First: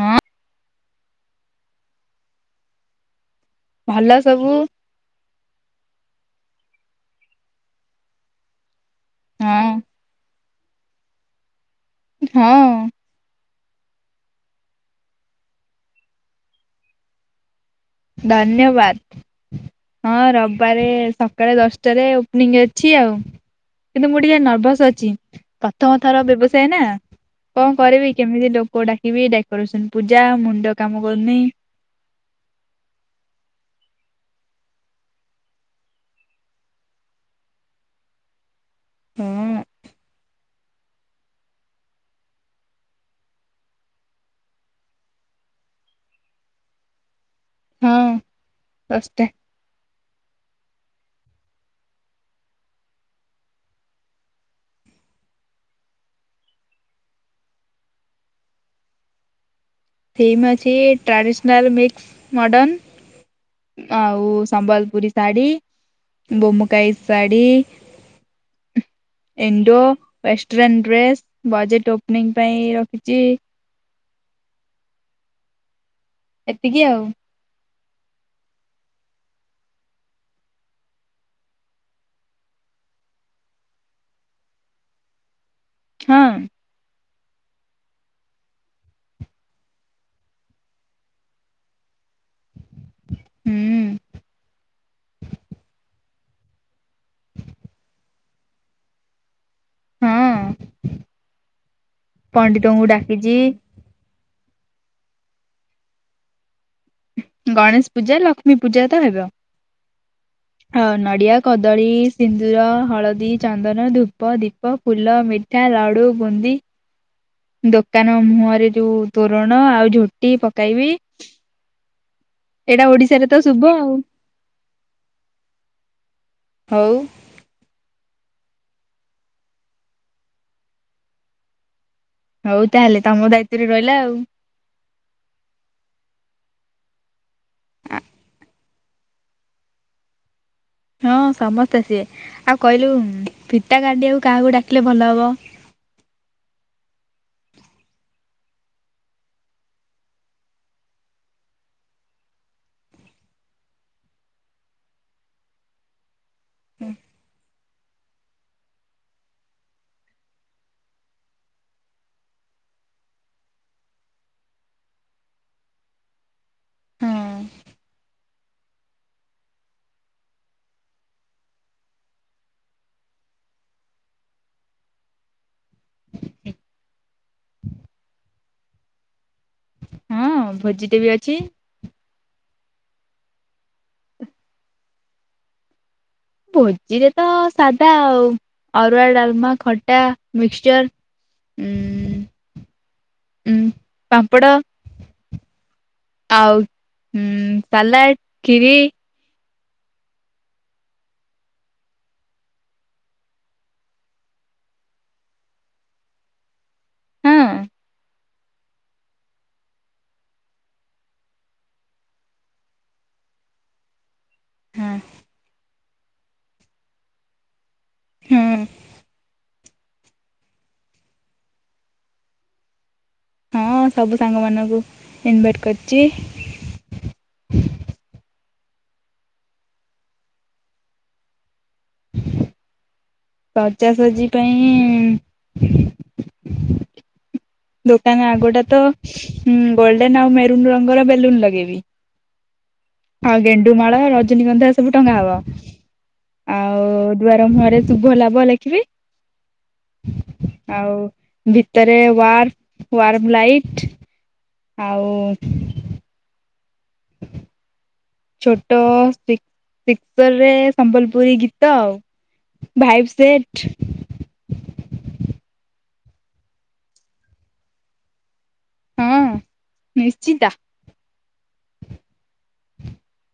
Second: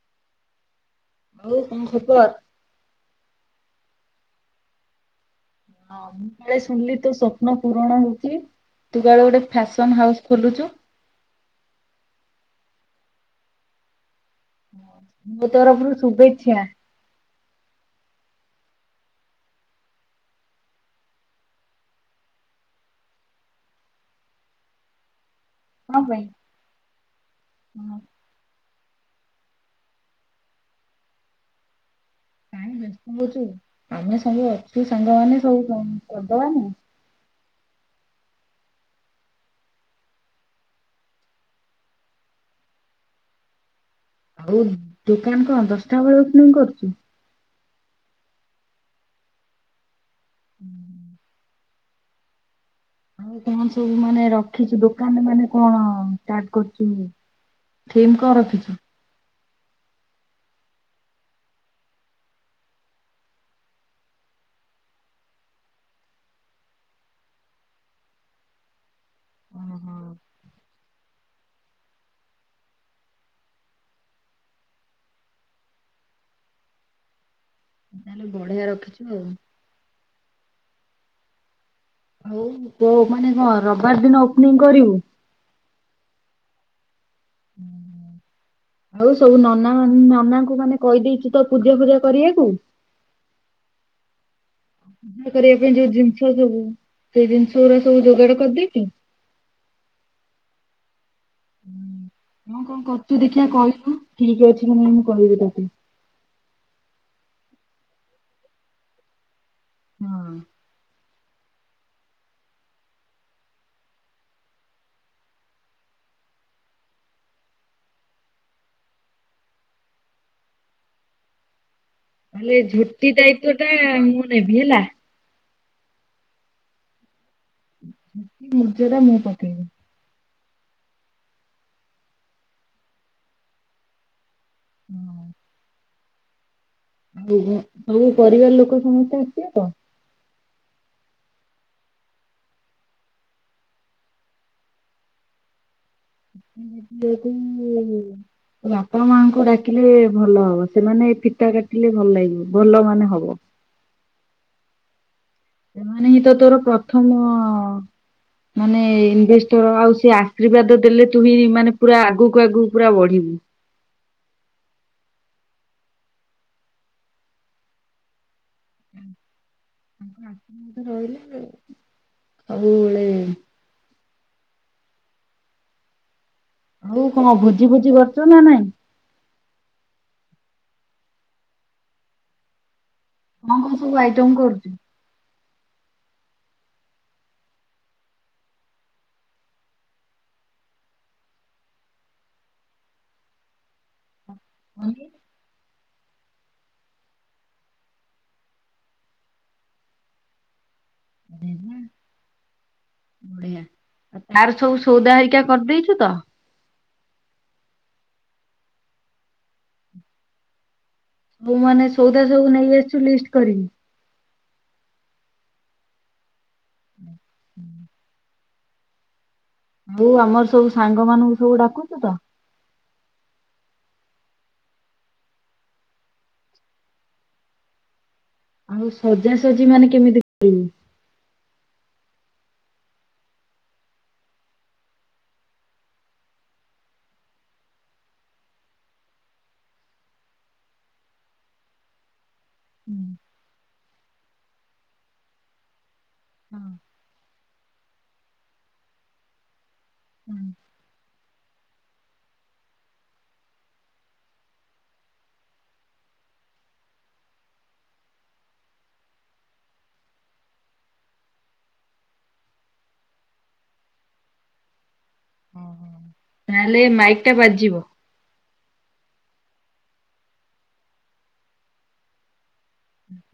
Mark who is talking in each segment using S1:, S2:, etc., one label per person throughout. S1: ହୁଁ।
S2: ଆଉ କଁ ଖବର?
S1: ଭଲ ସବୁ।
S2: ହଁ ମୁଁ କାଳେ ଶୁଣିଲି ତୋ ସ୍ୱପ୍ନ ପୂରଣ ହଉଚି ତୁ କାଳେ ଗୋଟେ
S1: ହଁ
S2: ଫ୍ୟାସନ୍ ହାଉସ୍ ଖୋଲୁଚୁ।
S1: ଉଁ ହଁ।
S2: ମୋ ତରଫରୁ ଶୁବେଚ୍ଛା।
S1: ଧନ୍ୟବାଦ୍। ହଁ ରବାରେ ସକାଳେ ଦଶଟାରେ ଓପନିଂ ଅଛି ଆଉ। କିନ୍ତୁ ମୁଁ ଟିକେ ନର୍ଭସ ଅଛି
S2: କଣ
S1: ପ୍ରଥମ ଥର
S2: ପାଇଁ?
S1: ବ୍ୟବସାୟ ନା କଁ
S2: ହଁ
S1: କରିବି। କେମିତି ଲୋକ ଡାକିବି ଡେକୋରେସନ୍ ପୂଜା ମୁଣ୍ଡ କାମ କରୁନି।
S2: [unintelligible] ଆମେ ସବୁ ଅଛୁ ସାଙ୍ଗମାନେ ସବୁ କ କରିଦବାନି।
S1: ହୁଁ।
S2: ଆଉ ଦୋକାନ କଣ ଦଶଟା ବେଳେ ଓପନିଂ କରୁଛୁ।
S1: ହଁ ଦସ ଟା।
S2: ହୁଁ। ଆଉ କଣ ସବୁ ମାନେ ରଖିଛୁ ଦୋକାନରେ ମାନେ ଷ୍ଟାର୍ଟ କରୁଛୁ? ଥିମ୍ କଣ ରଖିଛୁ।
S1: ଥିମ୍ ଅଛି ଟ୍ରାଡ଼ିସନାଲ୍ ମିକ୍ସ ମିଡର୍ନ। ଆଉ ସମ୍ବଲପୁରୀ ଶାଢୀ, ବୋମୁକାଇ ଶାଢ଼ୀ। [inaudible] ଇଣ୍ଡୋ
S2: ଓହୋ
S1: ୱେଷ୍ଟର୍ନ ଡ୍ରେସ୍ ବଜେଟ ଓପନିଂ ପାଇଁ ରଖିଛି। ଏତିକି ଆଉ।
S2: ତାହେଲେ ବଢିଆ ରଖିଛୁ ଆଉ। ହଉ ତୋ ମାନେ କଣ ରବିବାର ଦିନ ଓପନିଂ କରିବୁ।
S1: ହଁ। [inaudible]
S2: ଆଉ ସବୁ ନନା ମାନେ ନନାଙ୍କୁ ମାନେ କହିଦେଇଛିୁ ତ ପୂଜା ଫୂଜା କରିବାକୁ।
S1: ହୁଁ।
S2: କରିବା ପାଇଁ ଯୋଉ ଜିନିଷ ସବୁ ସେଇ ଜିନିଷ ଗୁଡା ସବୁ ଯୋଗାଡ କରିଦେଇକି
S1: [inaudible]
S2: ହୁଁ ହଁ କଣ
S1: ପଣ୍ଡିତଙ୍କୁ
S2: କରୁଛୁ
S1: ଡାକିଛି
S2: ଦେଖିବା କହିବୁ? ଠିକ ଅଛି ନା ନାଇଁ ମୁଁ କହିବି ତତେ।
S1: ଗଣେଶ ପୂଜା, ଲକ୍ଷ୍ମୀ ପୂଜା ତ ହେବ।
S2: ହଁ।
S1: ହଁ ନଡ଼ିଆ, କଦଳୀ, ସିନ୍ଦୁର, ହଳଦୀ, ଚନ୍ଦନ, ଧୂପ, ଦୀପ ଫୁଲ ମିଠା ଉ ଲଡ଼ୁ, ବୁନ୍ଦୀ ଦୋକାନ ମୁହଁରେ ଯୋଉ ତୋରଣ ଆଉ ଝୋଟି ପକେଇବି।
S2: ହେଲେ ଝୋଟି ଦାୟିତ୍ୱ
S1: ଶୁଭ
S2: ଟା
S1: ଆଉ
S2: ମୁଁ ନେବି ହେଲା।
S1: ହଉ।
S2: ମୁରୁଜଟା ମୁଁ ପକେଇବି।
S1: ହଉ ତାହେଲେ ତମ ଦାୟିତ୍ୱରେ ରହିଲା ଆଉ।
S2: ହୁଁ। ଆଉ ସବୁ ପରିବାର ଲୋକ ସମସ୍ତେ ଆସିବେ ତ?
S1: ହଁ ସମସ୍ତେ ସିଏ ଆଉ କହିଲୁ ଫିତା କାଡିଆକୁ କାହାକୁ ଡାକିଲେ ଭଲ ହବ।
S2: [unintelligible] ବାପା ମାଆଙ୍କୁ ଡାକିଲେ ଭଲ ହବ, ସେମାନେ ଫିତା କାଟିଲେ ଭଲ ଲାଗିବ ଭଲ ମାନେ ହବ। ସେମାନେ ହିଁ ତ ତୋର ପ୍ରଥମ ମାନେ ଇନଭେଷ୍ଟର ଆଉ ସେ ଆଶୀର୍ବାଦ ଦେଲେ ତୁ ହିଁ ମାନେ ପୁରା ଆଗକୁ ଆଗକୁ ପୁରା ବଢିବୁ।
S1: ହଁ
S2: [unintelligible] ରହିଲା ହଉ କଣ ଭୋଜି ଭୋଜି କରୁଛ ନା ନାଇଁ।
S1: ହଁ ଭୋଜିଟେ ବି ଅଛି।
S2: କଣ କଣ ସବୁ ଆଇଟମ୍ କରୁଛୁ?
S1: ଭୋଜିରେ ତ ସାଧା ଆଉ ଅରୁଆ, ଡାଲମା, ଖଟା, ମିକ୍ସଚର। ଉଁ ଉଁ ପାମ୍ପଡ଼
S2: ବଢିଆ।
S1: ଆଉ ସାଲାଡ଼, ଖିରି [inaudible]
S2: ବଢିଆ, ଆଉ ତାର ସବୁ ସଉଦା ହରିକା କରିଦେଇଛୁ ତ?
S1: ହଁ
S2: ହଉ ମାନେ ସଉଦା ସବୁ ନେଇ ଆସିଛୁ ଲିଷ୍ଟ କରିବି।
S1: ହଁ।
S2: ହଁ ହୁଁ।
S1: ହୁଁ।
S2: ଆଉ ଆମର ସବୁ ସାଙ୍ଗ ମାନଙ୍କୁ ସବୁ ଡ଼ାକୁଚୁ ତ।
S1: ହଁ ସବୁ ସାଙ୍ଗ ମାନଙ୍କୁ ଇନଭାଇଟ୍ କରିଛି।
S2: ଆଉ ସଜାସଜି ମାନେ କେମିତି କରିବୁ?
S1: ଶଜାଶଜି ପାଇଁ ଦୋକାନ ଆଗୋଟା ତ ଗୋଲଡ଼େନ ଆଉ ମେରୁନ୍ ରଙ୍ଗର ବେଲୁନ୍ ଲଗେଇବି। ଆଉ ଗେଣ୍ଡୁମାଳ ରଜନୀଗନ୍ଧା ଏ ସବୁ ଟଙ୍ଗା ହବ।
S2: ହଁ।
S1: ଆଉ ଦୁଆାର ମୁହଁରେ ଶୁଭ ଲାଭ ଲେଖିବି। ଆଉ ଭିତରେ ୱାର୍ମ ୱାର୍ମ ଲାଇଟ୍ ଆଉ [inaudible] ଛୋଟ ଶ୍ପିକ୍ ଶ୍ପିକରେ ସମ୍ବଲପୁରୀ ଗୀତ ଆଉ ଭାଇଭ୍ ସେଟ।
S2: ଓଁ ହୋ। ତାହେଲେ ମାଇକ୍ ଟା ବାଜିବ।
S1: ହଁ ନିଶ୍ଚିିତ।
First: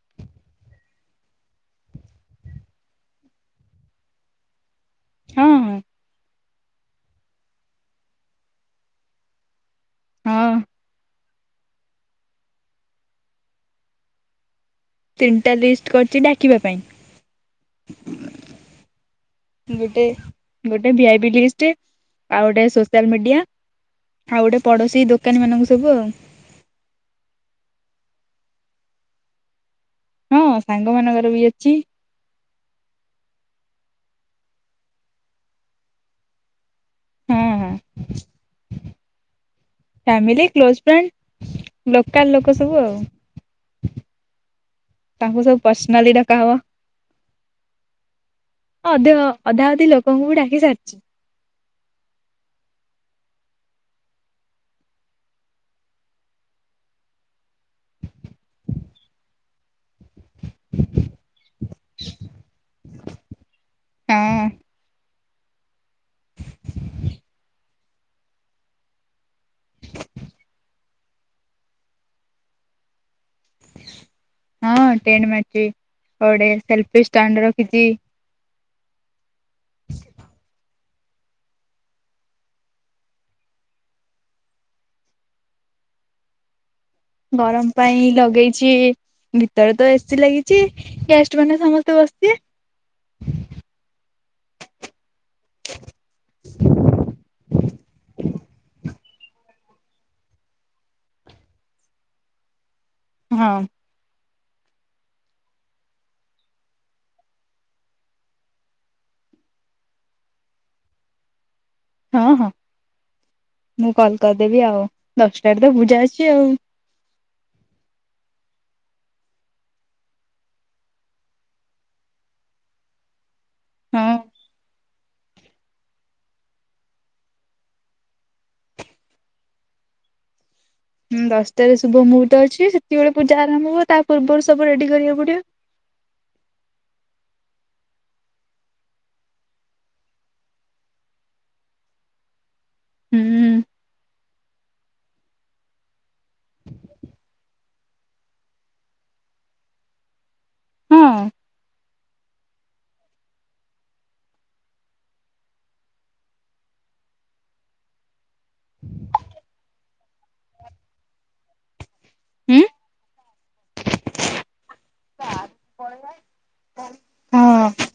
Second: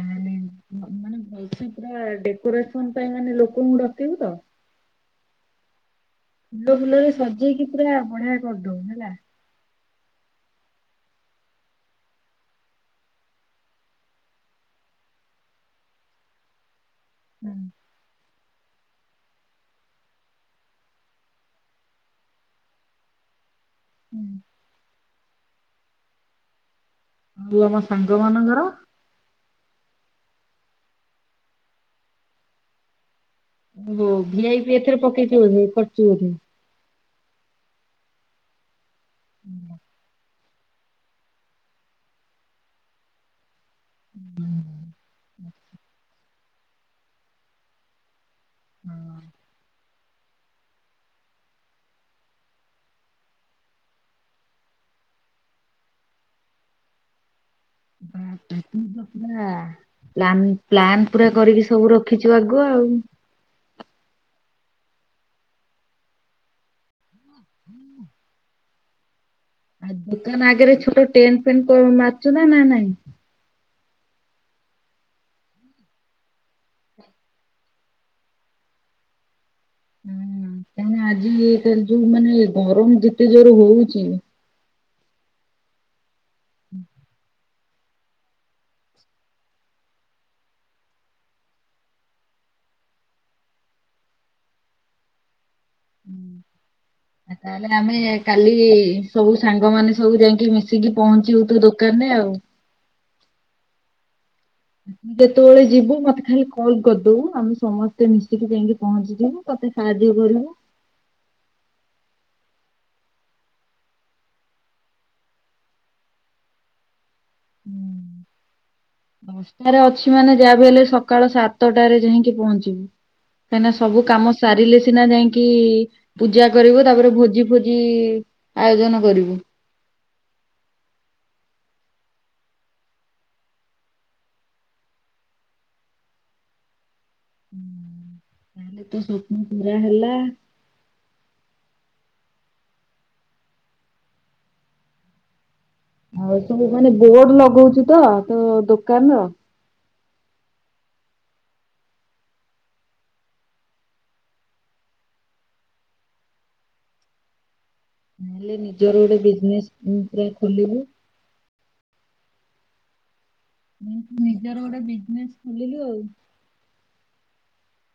S2: ମାନେ ଭଲସେ ପୁରା ଡ଼େକୋରେସନ ପାଇଁ ମାନେ ଲୋକଙ୍କୁ ଡକେଇବୁ ତ?
S1: ହଁ ହଁ
S2: ଫୁଲ ଫୁଲରେ ସଜେଇକି ପୁରା ବଢ଼ିଆ କରିଦବୁ ହେଲା।
S1: ହଁ ତିନିଟା ଲିଷ୍ଟ୍ କରିଛି ଡ଼ାକିବା ପାଇଁ।
S2: ହୁଁ।
S1: [inaudible] ଗୋଟେ ଗୋଟେ ଭିଆଇ ଲିଷ୍ଟ ଆଉ ଗୋଟେ ସୋସିଆଲ ମିଡ଼ିଆ।
S2: ହୁଁ।
S1: ଆଉ ଗୋଟେ ପଡ଼ୋଶୀ ଦୋକାନୀ ମାନଙ୍କୁ ସବୁ ଆଉ।
S2: ନେଲେ ମୋ ସାଙ୍ଗ ମାନଙ୍କର।
S1: ହୁଁ ସାଙ୍ଗ ମାନଙ୍କର ବି ଅଛି।
S2: ହଁ ଭିଆଇ ପି ଏଥରେ ପକେଇଚୁ ବୋଧେ କରିଚୁ ବୋଧେ?
S1: ହିଁ ହିଁ।
S2: ହୁଁ।
S1: ଫ୍ୟାମିଲି କ୍ଲୋଜ୍ ଫ୍ରେଣ୍ଡ ଲୋକାଲ ଲୋକ ସବୁ ଆଉ। ତାଙ୍କୁ ସବୁ ପର୍ସନାଲି ଡ଼କା ହବ। ଅଧ ଅଧା ଅଧି ଲୋକଙ୍କୁ ବି ଡ଼ାକି ସାରିଛି।
S2: ବାୁ ତୁ ତ ପୁରା ପ୍ଲାନିଂ ପ୍ଲାନ୍ ପୁରା କରିକି ସବୁ ରଖିଛୁ ଆଗୁଆ ଆଉ।
S1: ହଁ।
S2: [inaudible] ଆଉ ଦୋକାନ ଆଗରେ ଛୋଟ ଟେଣ୍ଡ୍ ଫେଣ୍ଡ୍ ତୋର ମାରୁଛୁ ନା ନାଇଁ।
S1: ହଁ ଟେଣ୍ଡ୍ ମାରିଛି ଆଉ ଗୋଟେ ସେଲ୍ଫି ଷ୍ଟାଣ୍ଡ ରଖିଛି।
S2: ହଁ କାରଣ ଆଜି ଯୋଉ ମାନେ ଗରମ ଯେତେ ଜୋର ହୋଉଛି ହୁଁ
S1: ଗରମ ପାଇଁ ଲଗେଇଛି ଭିତରେ ତ ଏସି ଲାଗିଛି ଗେଷ୍ଟ୍ ମାନେ ସମସ୍ତେ ବସିଥିବେ ହ
S2: [unintelligible] ରଜରେ ଆମେ କାଲି ସବୁ ସାଙ୍ଗ ମାନେ ସବୁ ଯାଇକି ମିଶିକି ପହଞ୍ଚିଲୁ ଦୁ ଦୋକାନ ରେ ଆଉ।
S1: ହଁ।
S2: ଯେତେବେଳେ ଯିବୁ ମତେ ଖାଲି କଲ୍ କରିଦବୁ ଆମେ ସମସ୍ତେ ମିଶିକି ଯାଇକି ପହଞ୍ଚିଯିବୁ। ତତେ ସାହାଯ୍ୟ କରିବୁ।
S1: ହଁ ହଁ। ମୁଁ କଲ୍ କରିଦେବି ଆଉ ଦଶଟାରେ ତ ପୂଜା ଅଛି ଆଉ।
S2: ଦଶଟାରେ ଅଛି ମାନେ ଯାହା ବି ହେଲେ ସକାଳ ସାତଟାରେ ଯାଇଁକି ପହଞ୍ଚିବୁ। କାହିଁନା ସବୁ
S1: ହଁ
S2: କାମ ସାରିଲେ ସିନା ଯାଇକି ପୂଜା କରିବୁ ତାପରେ ଭୋଜି ଫୋଜି ଆୟୋଜନ କରିବୁ।
S1: ହୁଁ ଦଶଟାରେ ଶୁଭ ମୁହୁର୍ତ୍ତ ଅଛି ସେତିକି ବେଳେ ପୂଜା ଆରମ୍ଭ ହବ ତା ପୂର୍ବରୁ ସବୁ ରେଡି କରିଆକୁ ପଡିବ।
S2: ତାହେଲେ ତୋ ସୋପ୍ନ ପୂୁରା ହେଲା।
S1: ହୁଁ।
S2: ଆଉ ସବୁ ମାନେ ବୋର୍ଡ ଲଗଉଚୁ ତ ତୋ ଦୋକାନ ର।
S1: ହଁ
S2: ହେଲେ ନିଜର ଗୋଟେ ବିଜ୍ନେସ୍ ମୁଁ ପୁରା ଖୋଲିବି।
S1: ହୁଁ
S2: ମୁଁ ତ ନିଜର ଗୋଟେ ବିଜ୍ନେସ୍ ଖୋଲିଲି ଆଉ।
S1: ହଁ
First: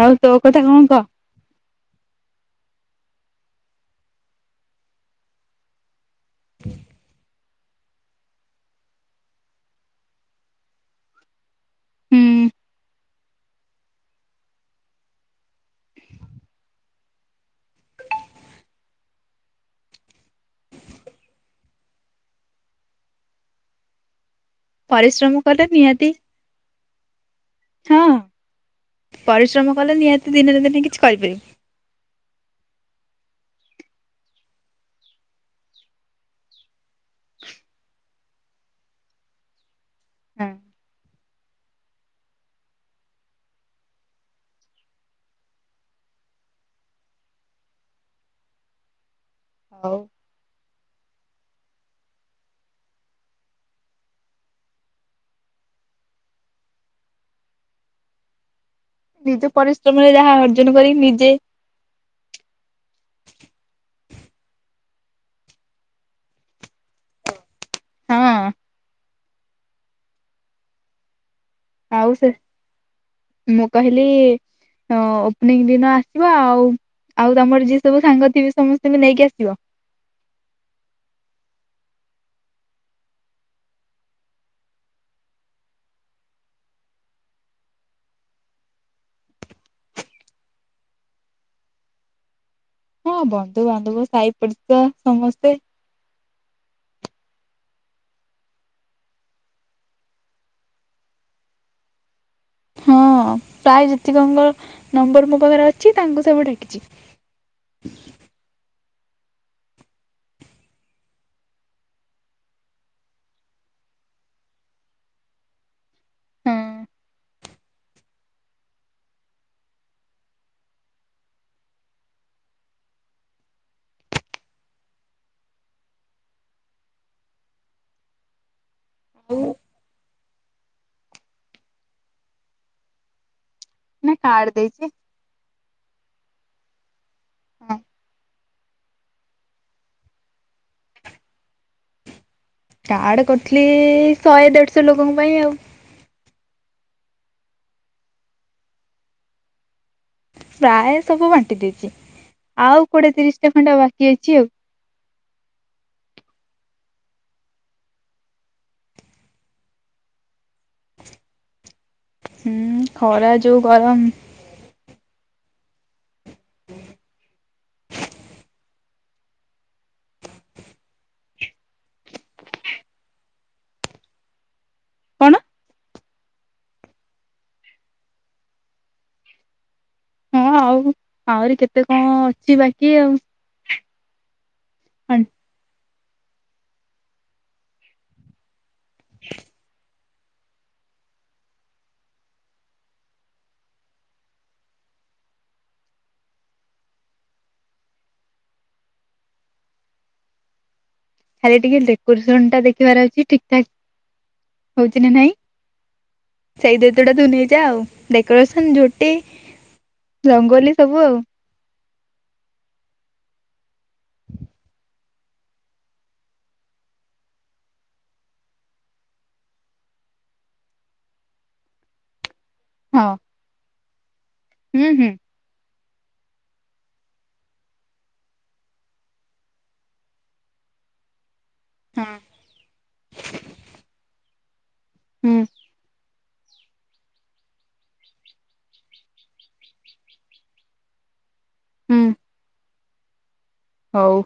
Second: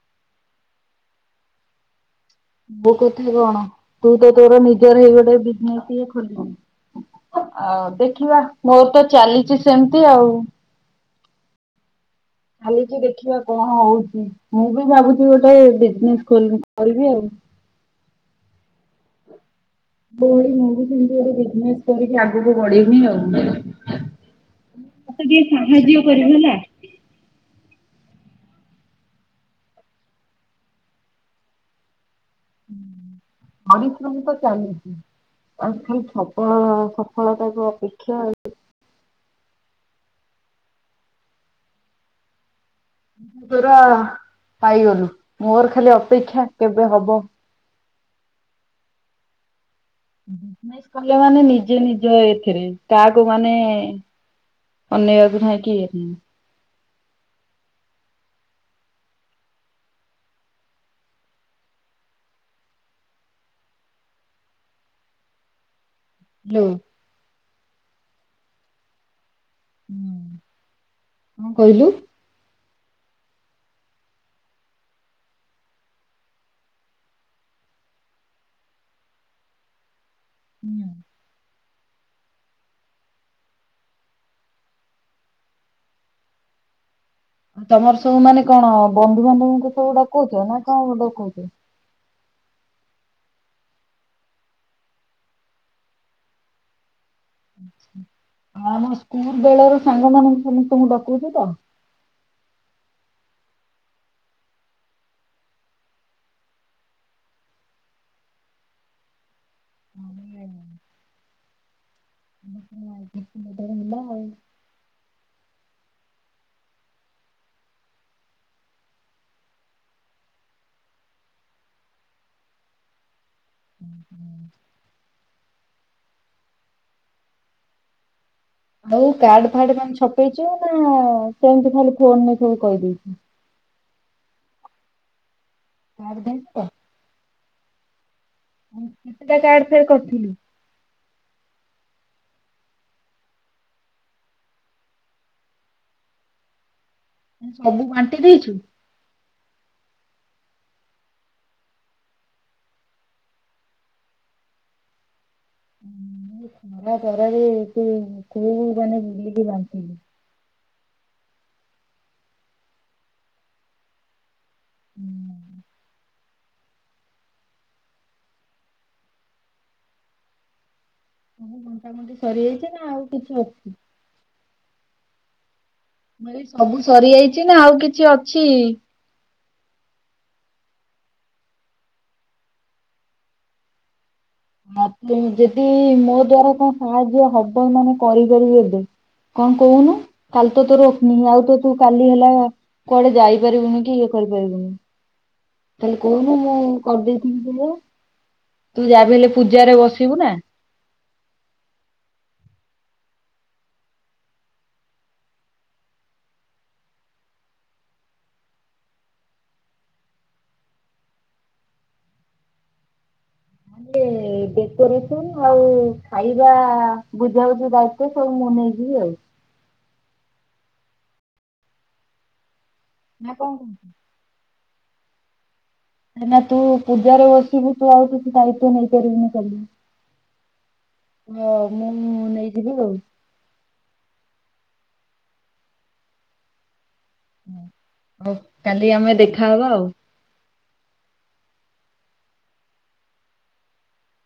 S1: ଆଉ ତୋ କଥା କଣ କହ?
S2: ମୋ କଥା କଣ ତୁ ତ ତୋର ନିଜର ହେଇ ଗଲେ ବିଜ୍ନେସ୍ ଟିଏ ଖୋଲିବୁ। ଆଉ ଦେଖିବା ମୋର ତ ଚାଲିଚି ସେମିତି ଆଉ।
S1: ହୁଁ
S2: ଖାଲିିକି ଦେଖିବା କଣ ହଉଚି ମୁଁ ବି ଭାବୁଚି ଗୋଟେ ବିଜିନେସ୍ ଖୋଲ୍ କରିବି ଆଉ। ତୋ ଭଳି ମୁଁ ସେମିତି ଗୋଟେ ବିଜିନେସ୍ କରିକି ଆଗକୁ ବଢିବି ଆଉ। ମତେ ଟିକେ
S1: ପରିଶ୍ରମ କଲେ
S2: ସାହାଯ୍ୟ
S1: ନିହାତି
S2: କରିବୁ ହେଲା।
S1: ହଁ। ପରିଶ୍ରମ କଲେ ନିହାତି ଦିନା ନା ଦିନେ କିଛି କରିପାରିବୁ।
S2: ଆଉ କେହି ତମକୁ ଚାହିଁ ବେନି। ଅଳ୍ପ ଥବ ସଫଳତାକୁୁ ଅପେକ୍ଷା।
S1: ହୁଁ।
S2: ତୁ ତୋର ପାଇଗଲୁ ମୋର ଖାଲି ଅପେକ୍ଷା କେବେ ହବ।
S1: ହଉ।
S2: ମୁଁ କଲି ମାନେ ନିଜେ ନିଜ ଏଥିରେ କାହାକୁ ମାନେ ଅନେଇଆକୁ ନାଇ କିଏ ବି।
S1: ନିଜ ପରିଶ୍ରମରେ ଯାହା ଅର୍ଜନ କରି ନିଜେ
S2: ହାଲୋ।
S1: ହଁ।
S2: ହୁଁ, କଁ କଇଲୁ?
S1: ଆଉ ସେ, ମୁଁ କହିଲି ହଁ ଓପ୍ନିଙ୍ଗ୍ ଦିନ ଆସିବ ଆଉ। ଆଉ ତମର ଯିଏ ସବୁ ସାଙ୍ଗ ଥିବେ ସମସ୍ତିଙ୍କୁ ନେଇକି ଆସିବ।
S2: ହୁଁ। ତମର ସବୁ ମାନେ କଣ ବନ୍ଧୁବାନ୍ଧବଙ୍କୁ ସବୁ ଡକଉଚ ନା କଣ ଡକଉଚ?
S1: ହଁ ବନ୍ଧୁବାନ୍ଧବ ସାଇପଡିସା ସମସ୍ତେ।
S2: ଆଛା ଆଉ ଆମ ସ୍କୁଲ୍ ବେଳ ର ସାଙ୍ଗ ମାନଙ୍କୁ ସମସ୍ତଙ୍କୁ ଡକଉଚୁ ତ?
S1: ହଁ ପ୍ରାୟେ ଜେତିକଙ୍କ ନମ୍ବର ମୋ ପାଖରେ ଅଛି ତାଙ୍କୁ ସବୁ ଡାକିଚି।
S2: [unintelligible]
S1: ହୁଁ।
S2: ହୁଁ ହୁଁ। ହଉ କାର୍ଡ ଫାଡ ମେ ଛପେଇଛୁ ନା ସେମିତି ଖାଲି ଫୋନ ନେଇ ସବୁ କହିଦେଇଛୁ।
S1: ନା କାର୍ଡ ଦେଇଛି।
S2: କାର ଦେଲୁ ତ?
S1: ହଁ।
S2: କେତେଟା କାର୍ଡ ପେ କରିଥିଲି?
S1: କାର୍ଡ କରିଥିଲି ଶହେ ଦେଢ଼ଶହ ଲୋକଙ୍କ ପାଇଁ ଆଉ।
S2: ସବୁ ବାଣ୍ଟି ଦେଇଛୁ?
S1: ପ୍ରାୟ ସବୁ ବାଣ୍ଟି ଦେଇଛି ଆଉ କୋଡିଏ ତିରିଶଟା ଖଣ୍ଡେ ବାକି ଅଛି ଆଉ।
S2: [unintelligible]
S1: ହୁଁ ଖରା ଯୋଉ ଗରମ।
S2: ହୁଁ। ସବୁ ମଣ୍ଟାମଣ୍ଟି ସରିଯାଇଛି ନା ଆଉ କିଛି ଅଛି?
S1: କଣ?
S2: ମୁଁ କହିଲି ସବୁ ସରି ଯାଇଛି ନା ଆଉ କିଛି ଅଛି?
S1: ହଁ ଆଉ ଆହୁରି କେତେ କଣ ଅଛି ବାକି ଆଉ।
S2: ମତେ ଯଦି ମୋ ଦ୍ଵାରା କଣ ସାହାଯ୍ୟ ହବ ମାନେ କରିକରି ଦେବି। କଣ କହୁନୁ? କାଲି ତୁ ରଖୁନି ଆଉ ତ ତୁ କାଲି ହେଲା କୁଆଡେ ଯାଇପାରିବୁନି କି ଇଏ କରିପାରିବୁନି। ତାହଲେ କହୁନୁ ମୁଁ କରିଦେଇଥିବି ଥିଲେ ତୁ ଯାବି ହେଲେ ପୂଜାରେ ବସିବୁ ନା।
S1: ଖାଲି ଟିକେ ଡେକୋରେସନ ଟା ଦେଖିବାର ଅଛି ଠିକ ଠାକ ହଉଛି କି ନାଇଁ ସେଇ ଦେତଟା ଟୁ ନେଇଯା ଆଉ ଡକୋରେସନ ଝୋଟି ରଙ୍ଗଲୀ ସବୁ ଆଉ।
S2: ଡେକୋରେସନ ଆଉ ଖାଇବା ବୁଝାବୁଝି ଦାୟିତ ସବୁ ମୁଁ ନେଇଯିବି ଆଉ।
S1: ହଁ।
S2: ନା କଣ କହୁଚୁ।
S1: ହୁଁ ହୁଁ।
S2: କାଇଁ ନା ତୁ ପୂଜାରେ ବସିବୁ ତୁ ଆଉ କିଛି ଦାୟିତ୍ଵ ନେଇପାରିବୁନି କାଲି। ହଁ ମୁଁ
S1: ହୁଁ ହଁ
S2: ନେଇଯିବି ଆଉ।
S1: ହୁଁ।
S2: ଆଉ କାଲି ଆମେ ଦେଖାହବା ଆଉ।
S1: ହୁଁ। ହଉ।